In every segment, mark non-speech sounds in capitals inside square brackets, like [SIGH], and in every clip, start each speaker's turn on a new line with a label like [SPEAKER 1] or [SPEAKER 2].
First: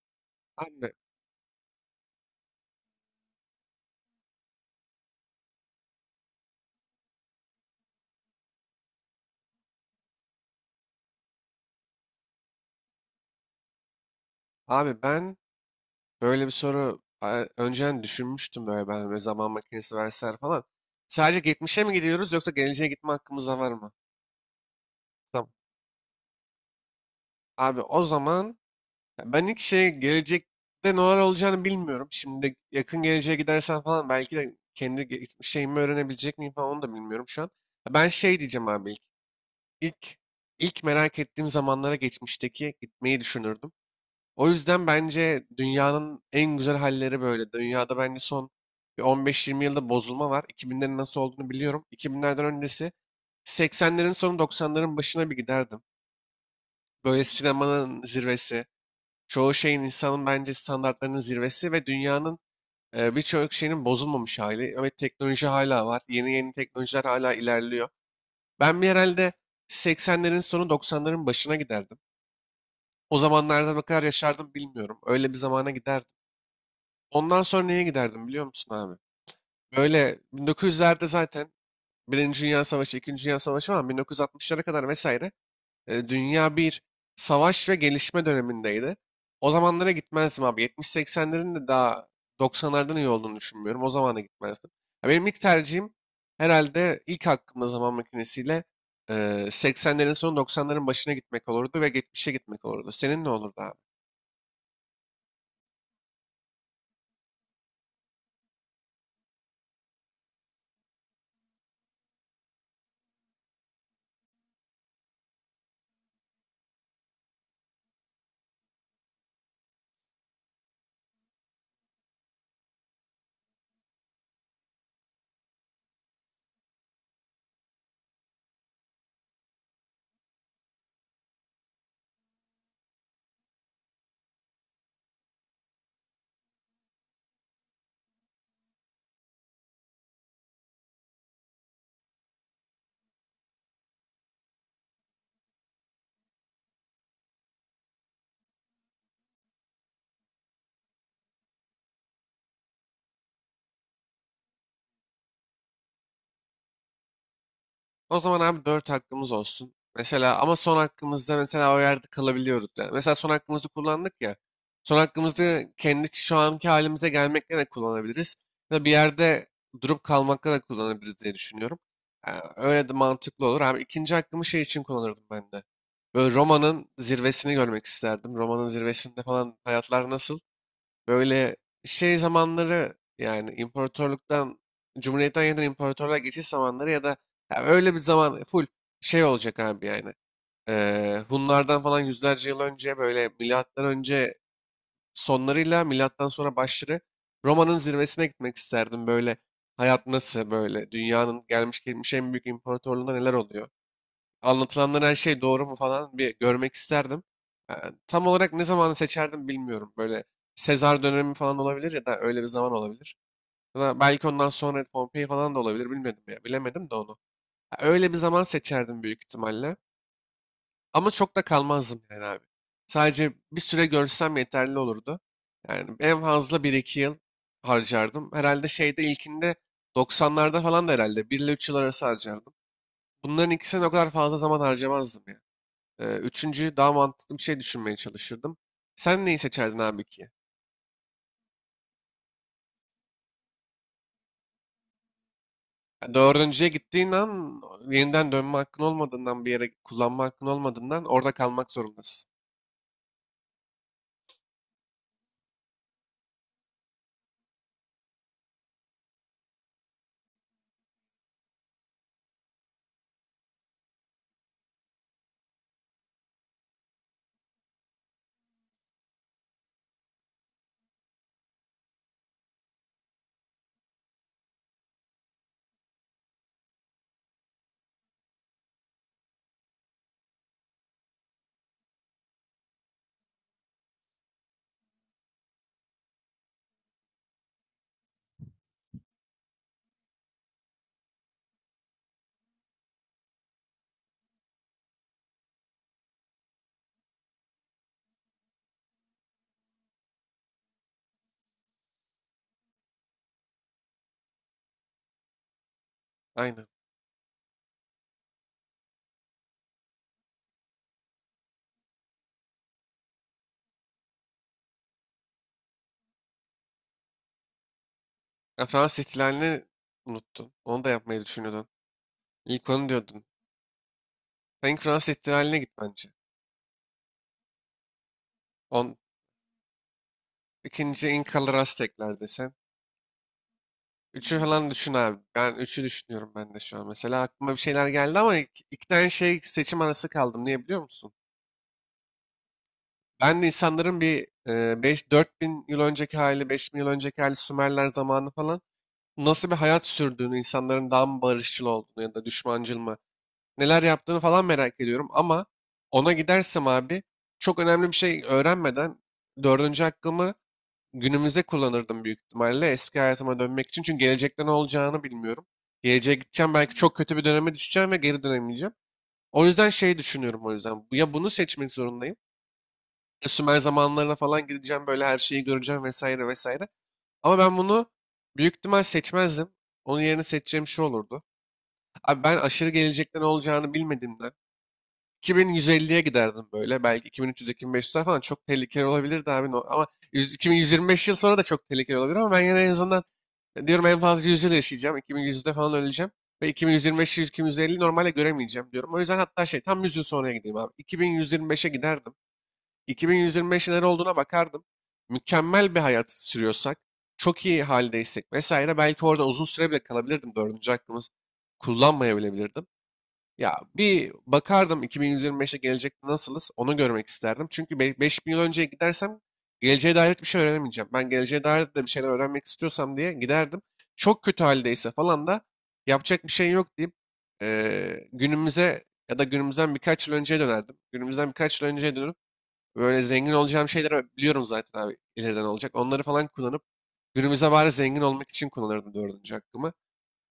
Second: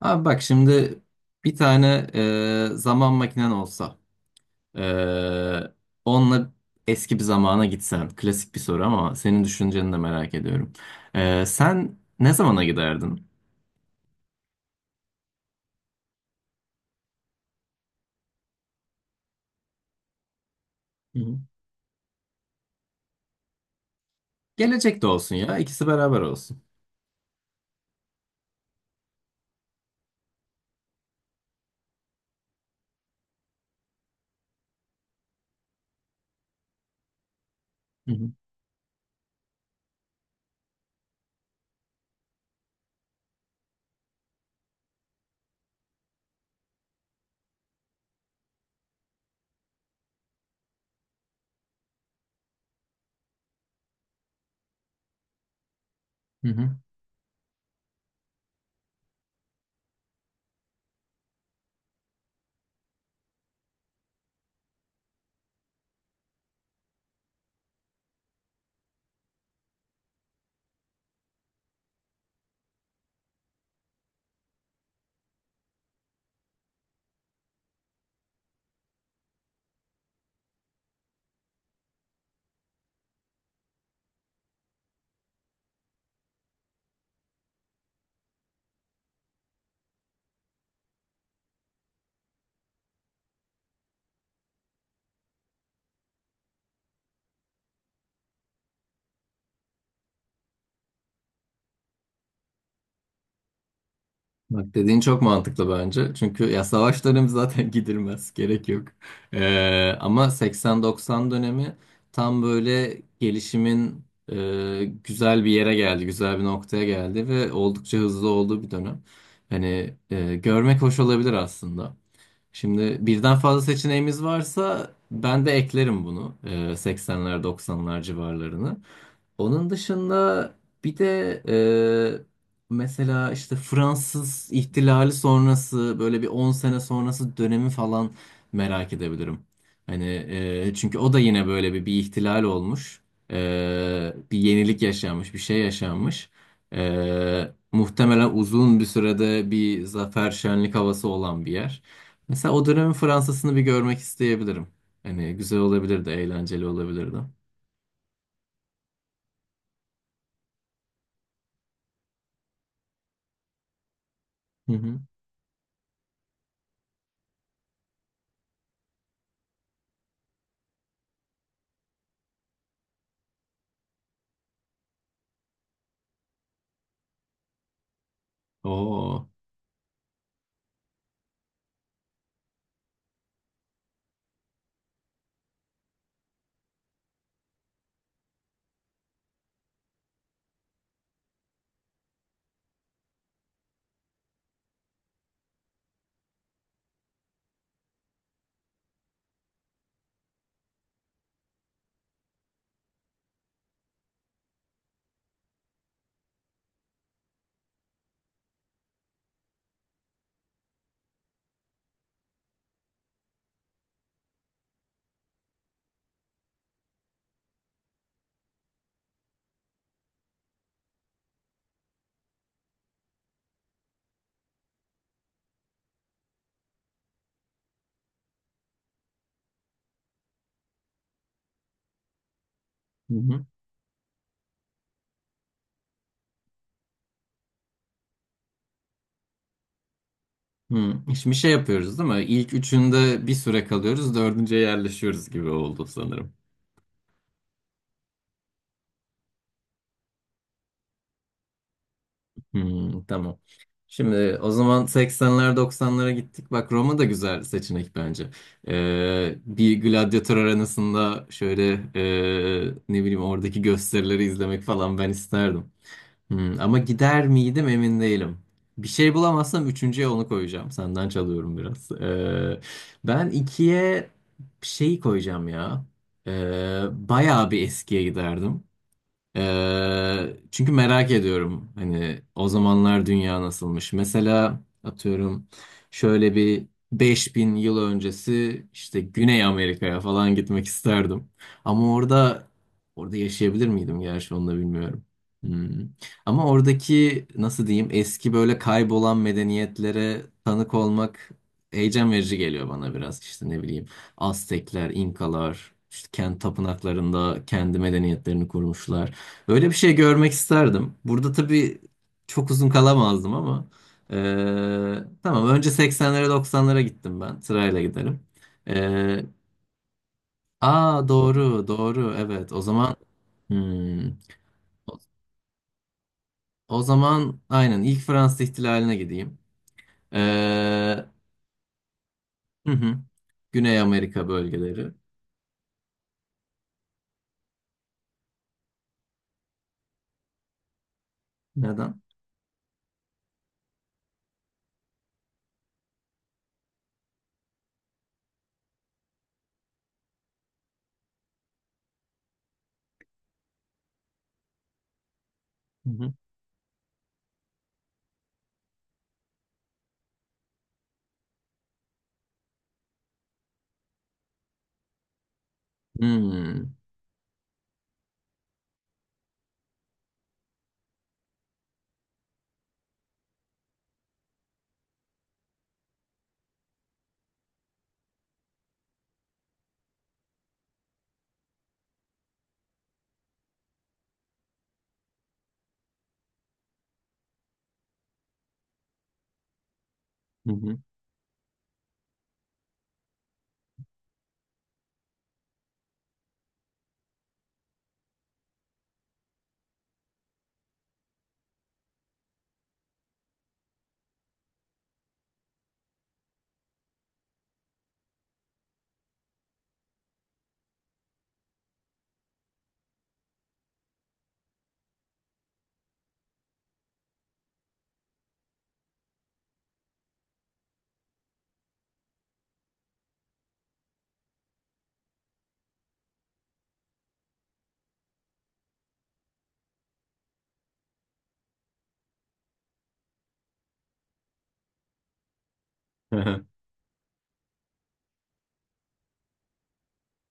[SPEAKER 1] Abi bak
[SPEAKER 2] Abi,
[SPEAKER 1] şimdi bir tane zaman makinen olsa e, onunla eski bir zamana gitsen klasik bir soru ama senin düşünceni de merak ediyorum. Sen ne zamana giderdin?
[SPEAKER 2] ben böyle bir soru önceden düşünmüştüm böyle ben böyle zaman makinesi verseler falan.
[SPEAKER 1] Hı hı,
[SPEAKER 2] Sadece geçmişe mi gidiyoruz yoksa geleceğe gitme hakkımız da var mı?
[SPEAKER 1] gelecek de olsun
[SPEAKER 2] Tamam.
[SPEAKER 1] ya ikisi beraber olsun.
[SPEAKER 2] Abi o zaman ya ben ilk şey gelecekte neler olacağını bilmiyorum. Şimdi yakın geleceğe gidersen falan belki de kendi şeyimi öğrenebilecek miyim falan onu da bilmiyorum şu an. Ya ben
[SPEAKER 1] Hı hı,
[SPEAKER 2] şey diyeceğim abi ilk. İlk, ilk merak ettiğim zamanlara geçmişteki gitmeyi düşünürdüm. O yüzden bence dünyanın en güzel halleri böyle. Dünyada bence son bir 15-20 yılda bozulma var. 2000'lerin nasıl olduğunu biliyorum. 2000'lerden öncesi 80'lerin sonu 90'ların başına bir giderdim.
[SPEAKER 1] hı hı.
[SPEAKER 2] Böyle sinemanın zirvesi, çoğu şeyin insanın bence standartlarının zirvesi ve dünyanın birçok şeyinin bozulmamış hali. Evet teknoloji hala var. Yeni yeni teknolojiler hala ilerliyor. Ben bir herhalde 80'lerin sonu 90'ların başına giderdim. O zamanlarda ne kadar yaşardım bilmiyorum. Öyle bir zamana giderdim. Ondan sonra neye giderdim biliyor musun abi? Böyle 1900'lerde zaten Birinci Dünya Savaşı, İkinci Dünya Savaşı falan 1960'lara kadar vesaire dünya bir savaş ve gelişme dönemindeydi. O zamanlara gitmezdim abi. 70-80'lerin de daha 90'lardan iyi olduğunu düşünmüyorum. O zamana gitmezdim. Ya benim ilk tercihim herhalde ilk hakkımda zaman makinesiyle e, 80'lerin sonu 90'ların başına gitmek olurdu ve 70'e gitmek olurdu. Senin ne olurdu abi?
[SPEAKER 1] Bak dediğin çok mantıklı bence. Çünkü ya savaş dönemi zaten [LAUGHS] gidilmez. Gerek yok. Ama 80-90 dönemi tam böyle gelişimin güzel bir yere geldi. Güzel bir noktaya geldi ve oldukça hızlı olduğu bir dönem. Hani görmek hoş olabilir aslında. Şimdi birden fazla seçeneğimiz varsa ben de eklerim bunu. 80'ler 90'lar civarlarını. Onun dışında bir de mesela işte Fransız ihtilali sonrası böyle bir 10 sene sonrası dönemi falan merak edebilirim. Hani çünkü o da yine böyle bir ihtilal olmuş. Bir yenilik yaşanmış, bir şey yaşanmış. Muhtemelen uzun bir sürede bir zafer şenlik havası olan bir yer. Mesela o dönemin Fransa'sını bir görmek isteyebilirim. Hani güzel olabilirdi, eğlenceli olabilirdi.
[SPEAKER 2] O zaman abi 4 hakkımız olsun. Mesela ama son hakkımızda mesela o yerde kalabiliyoruz. Yani mesela son hakkımızı kullandık ya.
[SPEAKER 1] Hı
[SPEAKER 2] Son
[SPEAKER 1] hı.
[SPEAKER 2] hakkımızı kendi şu anki halimize gelmekle de kullanabiliriz. Ya da bir yerde durup kalmakla da kullanabiliriz diye düşünüyorum. Yani öyle de mantıklı olur. Abi ikinci hakkımı şey için kullanırdım ben de. Böyle Roma'nın zirvesini görmek isterdim. Roma'nın zirvesinde
[SPEAKER 1] Oo.
[SPEAKER 2] falan hayatlar nasıl? Böyle şey zamanları yani imparatorluktan, cumhuriyetten yeniden imparatorluğa geçiş zamanları ya da ya öyle bir zaman full şey olacak abi yani. Hunlardan falan yüzlerce yıl önce böyle milattan önce sonlarıyla milattan sonra başları Roma'nın zirvesine gitmek isterdim. Böyle hayat nasıl böyle dünyanın gelmiş geçmiş en büyük imparatorluğunda neler oluyor? Anlatılanların her şey doğru mu falan bir görmek isterdim. Ee, Tam olarak ne zamanı seçerdim bilmiyorum. Böyle Sezar dönemi falan olabilir ya da öyle bir zaman olabilir. Ya da belki ondan sonra Pompei falan da olabilir bilmedim ya. Bilemedim de onu. Ya öyle bir zaman seçerdim büyük ihtimalle. Ama çok da kalmazdım yani abi. Sadece bir süre görsem yeterli olurdu. Yani en fazla bir iki yıl harcardım. Herhalde şeyde ilkinde 90'larda falan da herhalde bir ile 3 yıl arası harcardım. Bunların ikisine o kadar fazla zaman harcamazdım ya. Üçüncüyü daha mantıklı bir şey düşünmeye çalışırdım. Sen neyi seçerdin abi ki?
[SPEAKER 1] Hmm. Şimdi şey yapıyoruz değil mi? İlk üçünde bir süre kalıyoruz, dördüncüye yerleşiyoruz gibi oldu
[SPEAKER 2] Ya
[SPEAKER 1] sanırım.
[SPEAKER 2] dördüncüye gittiğin an yeniden dönme hakkın olmadığından bir yere kullanma hakkın olmadığından orada kalmak zorundasın.
[SPEAKER 1] Hmm, tamam. Şimdi o zaman 80'ler 90'lara gittik. Bak Roma da güzel seçenek bence. Bir gladyatör arenasında şöyle ne bileyim oradaki gösterileri izlemek falan ben isterdim. Ama gider miydim emin değilim. Bir şey bulamazsam üçüncüye onu koyacağım. Senden çalıyorum biraz. Ben ikiye şeyi koyacağım ya. Bayağı bir eskiye giderdim. Çünkü merak ediyorum hani o zamanlar dünya nasılmış. Mesela atıyorum şöyle bir 5.000 yıl öncesi işte Güney Amerika'ya falan gitmek isterdim. Ama orada yaşayabilir miydim gerçi onu da bilmiyorum. Hmm. Ama oradaki nasıl diyeyim eski böyle kaybolan medeniyetlere tanık olmak heyecan verici geliyor bana biraz işte ne bileyim Aztekler, İnkalar, işte kendi
[SPEAKER 2] Aynen.
[SPEAKER 1] tapınaklarında kendi medeniyetlerini kurmuşlar. Böyle bir şey görmek isterdim. Burada tabii çok uzun kalamazdım ama tamam önce 80'lere 90'lara gittim ben. Sırayla giderim.
[SPEAKER 2] Ya Fransız
[SPEAKER 1] Eee
[SPEAKER 2] ihtilalini unuttun. Onu da
[SPEAKER 1] Aa,
[SPEAKER 2] yapmayı
[SPEAKER 1] doğru
[SPEAKER 2] düşünüyordun.
[SPEAKER 1] doğru, evet, o
[SPEAKER 2] İlk onu
[SPEAKER 1] zaman,
[SPEAKER 2] diyordun.
[SPEAKER 1] hmm,
[SPEAKER 2] Sen ilk
[SPEAKER 1] o,
[SPEAKER 2] Fransız ihtilaline git bence.
[SPEAKER 1] o zaman aynen ilk Fransız ihtilaline
[SPEAKER 2] On,
[SPEAKER 1] gideyim. Eee,
[SPEAKER 2] ikinci İnkalar Aztekler desen.
[SPEAKER 1] hı hı, Güney Amerika
[SPEAKER 2] Üçü falan
[SPEAKER 1] bölgeleri.
[SPEAKER 2] düşün abi. Ben üçü düşünüyorum ben de şu an. Mesela aklıma bir şeyler geldi ama iki tane şey seçim arası kaldım. Niye biliyor musun?
[SPEAKER 1] Neden?
[SPEAKER 2] Ben de insanların bir 5 4000 yıl önceki hali, 5000 yıl önceki hali Sümerler zamanı falan nasıl bir hayat sürdüğünü, insanların daha mı barışçıl olduğunu ya da düşmancıl mı, neler yaptığını falan merak ediyorum ama
[SPEAKER 1] Hı hı.
[SPEAKER 2] ona gidersem abi çok önemli bir şey öğrenmeden dördüncü hakkımı günümüze kullanırdım büyük ihtimalle eski hayatıma dönmek için. Çünkü gelecekte ne olacağını bilmiyorum. Geleceğe gideceğim
[SPEAKER 1] Hmm,
[SPEAKER 2] belki çok kötü bir döneme düşeceğim ve geri dönemeyeceğim. O yüzden şey düşünüyorum o yüzden. Ya bunu seçmek zorundayım Sümer zamanlarına falan gideceğim böyle her şeyi göreceğim vesaire vesaire. Ama ben bunu büyük ihtimal seçmezdim. Onun yerine seçeceğim şu olurdu. Abi ben aşırı gelecekte ne olacağını bilmediğimden 2150'ye giderdim böyle. Belki 2300-2500'ler falan çok tehlikeli olabilirdi abi. Ama 100
[SPEAKER 1] hı
[SPEAKER 2] 2125 yıl sonra da çok tehlikeli olabilir ama ben yine en azından diyorum en fazla 100 yıl yaşayacağım. 2100'de falan öleceğim. Ve 2125-2150 normalde göremeyeceğim diyorum. O yüzden hatta şey tam 100 yıl sonraya gideyim abi. 2125'e giderdim. 2125 neler olduğuna bakardım. Mükemmel bir hayat sürüyorsak, çok iyi haldeysek vesaire belki orada uzun süre bile kalabilirdim. Dördüncü hakkımı kullanmayabilebilirdim. Ya bir bakardım 2125'e gelecekte nasılız onu görmek isterdim. Çünkü 5000 yıl önceye gidersem geleceğe dair bir şey öğrenemeyeceğim. Ben geleceğe dair de bir şeyler öğrenmek istiyorsam diye giderdim. Çok kötü haldeyse falan da yapacak bir şey yok deyip günümüze ya da günümüzden birkaç yıl önceye dönerdim. Günümüzden birkaç yıl önceye dönüp böyle zengin olacağım şeyleri biliyorum zaten abi ileriden olacak. Onları falan
[SPEAKER 1] hı.
[SPEAKER 2] kullanıp günümüze bari zengin olmak için kullanırdım dördüncü hakkımı.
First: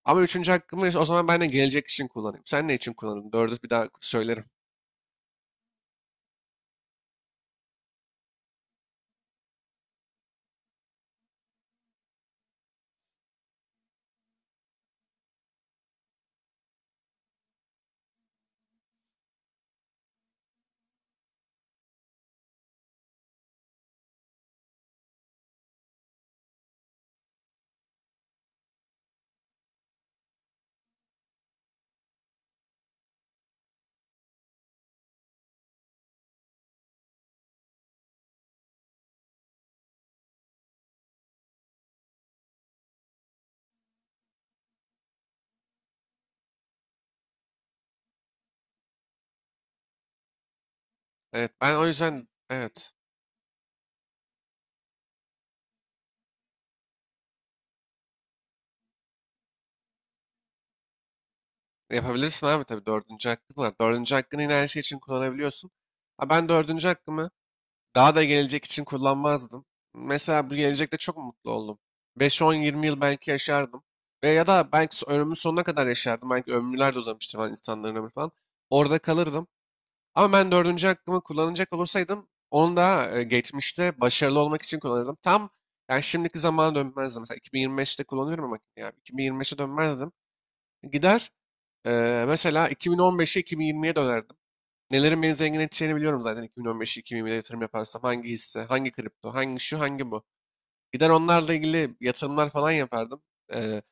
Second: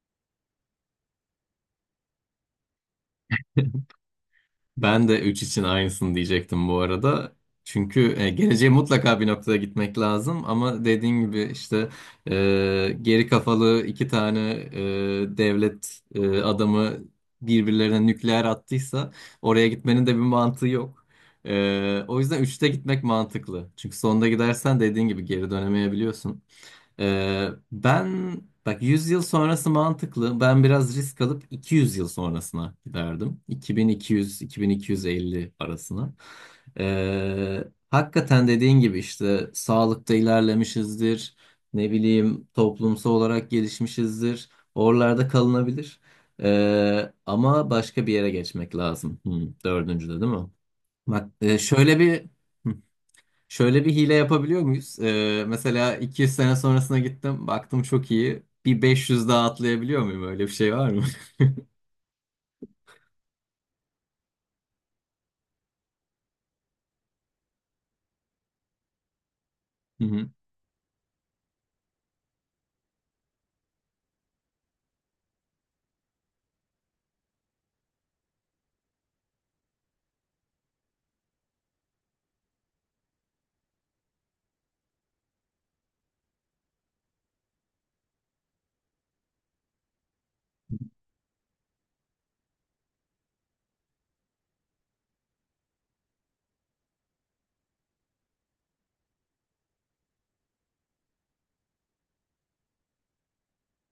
[SPEAKER 2] Ama üçüncü hakkımı o zaman ben de gelecek için kullanayım. Sen ne için kullanırdın? Dördü bir
[SPEAKER 1] [LAUGHS]
[SPEAKER 2] daha söylerim.
[SPEAKER 1] Ben de 3 için aynısını diyecektim bu arada. Çünkü geleceğe mutlaka bir noktada gitmek lazım ama dediğin gibi işte geri kafalı iki tane devlet adamı birbirlerine nükleer attıysa oraya gitmenin de bir mantığı yok. O yüzden üçte gitmek mantıklı. Çünkü sonda gidersen dediğin gibi geri dönemeyebiliyorsun. Ben bak 100 yıl sonrası mantıklı. Ben biraz risk alıp 200 yıl sonrasına giderdim. 2200-2250 arasına. Ee, Hakikaten dediğin gibi işte sağlıkta ilerlemişizdir. Ne bileyim toplumsal olarak gelişmişizdir. Oralarda kalınabilir. Ama başka bir yere geçmek lazım. Dördüncüde değil mi? Bak
[SPEAKER 2] Evet ben o
[SPEAKER 1] şöyle bir...
[SPEAKER 2] yüzden
[SPEAKER 1] Hı
[SPEAKER 2] evet
[SPEAKER 1] Şöyle bir hile yapabiliyor muyuz? Mesela 200 sene sonrasına gittim. Baktım çok iyi. Bir 500 daha atlayabiliyor muyum? Öyle bir şey var mı?
[SPEAKER 2] yapabilirsin abi tabii dördüncü hakkın var. Dördüncü hakkını yine her şey için kullanabiliyorsun. Ha, ben dördüncü hakkımı daha da gelecek için kullanmazdım.
[SPEAKER 1] [LAUGHS] Hı hı.
[SPEAKER 2] Mesela bu gelecekte çok mutlu oldum. 5-10-20 yıl belki yaşardım. Ve ya da belki ömrümün sonuna kadar yaşardım. Belki ömürler de uzamıştı falan insanların ömrü falan. Orada kalırdım. Ama ben dördüncü hakkımı kullanacak olursaydım onu da geçmişte başarılı olmak için kullanırdım. Tam yani şimdiki zamana dönmezdim. Mesela 2025'te kullanıyorum ama yani 2025'e dönmezdim. Gider mesela 2015'e 2020'ye dönerdim. Nelerin beni zengin edeceğini biliyorum zaten 2015-2020'de yatırım yaparsam. Hangi hisse, hangi kripto, hangi şu, hangi bu. Gider onlarla ilgili yatırımlar falan yapardım. Ee,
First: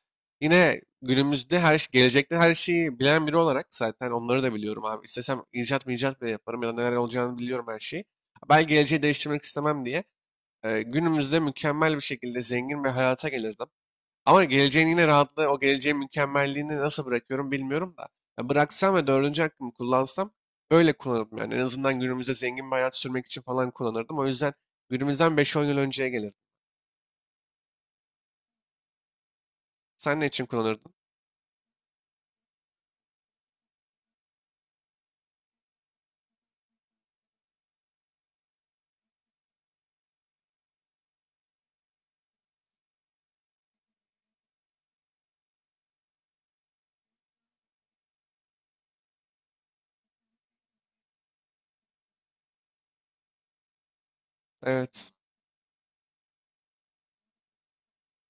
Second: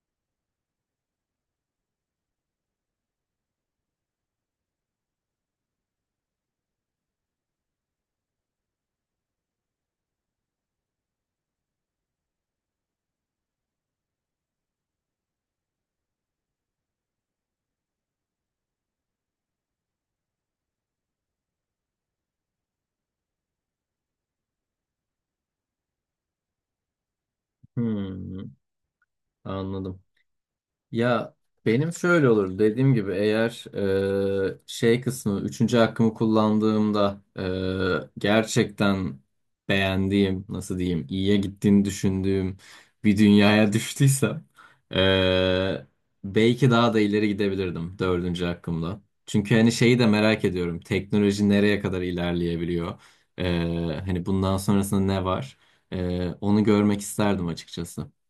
[SPEAKER 2] Yine günümüzde gelecekte her şeyi bilen biri olarak zaten onları da biliyorum abi. İstesem icat mı icat bile yaparım ya da neler olacağını biliyorum her şeyi. Ben geleceği değiştirmek istemem diye. Günümüzde mükemmel bir şekilde zengin ve hayata gelirdim. Ama geleceğin yine rahatlığı, o geleceğin mükemmelliğini nasıl bırakıyorum bilmiyorum da. Ya bıraksam ve dördüncü hakkımı kullansam böyle kullanırdım yani. En azından günümüzde zengin bir hayat sürmek için falan kullanırdım. O yüzden günümüzden beş on yıl önceye gelirdim.
[SPEAKER 1] Hmm, Anladım.
[SPEAKER 2] Sen ne için kullanırdın?
[SPEAKER 1] Ya benim şöyle olur dediğim gibi eğer şey kısmı üçüncü hakkımı kullandığımda gerçekten beğendiğim nasıl diyeyim iyiye gittiğini düşündüğüm bir dünyaya [LAUGHS] düştüysem e, belki daha da ileri gidebilirdim dördüncü hakkımla. Çünkü hani şeyi de merak ediyorum teknoloji nereye kadar ilerleyebiliyor. E, Hani bundan sonrasında
[SPEAKER 2] Evet.
[SPEAKER 1] ne var? Onu görmek isterdim açıkçası.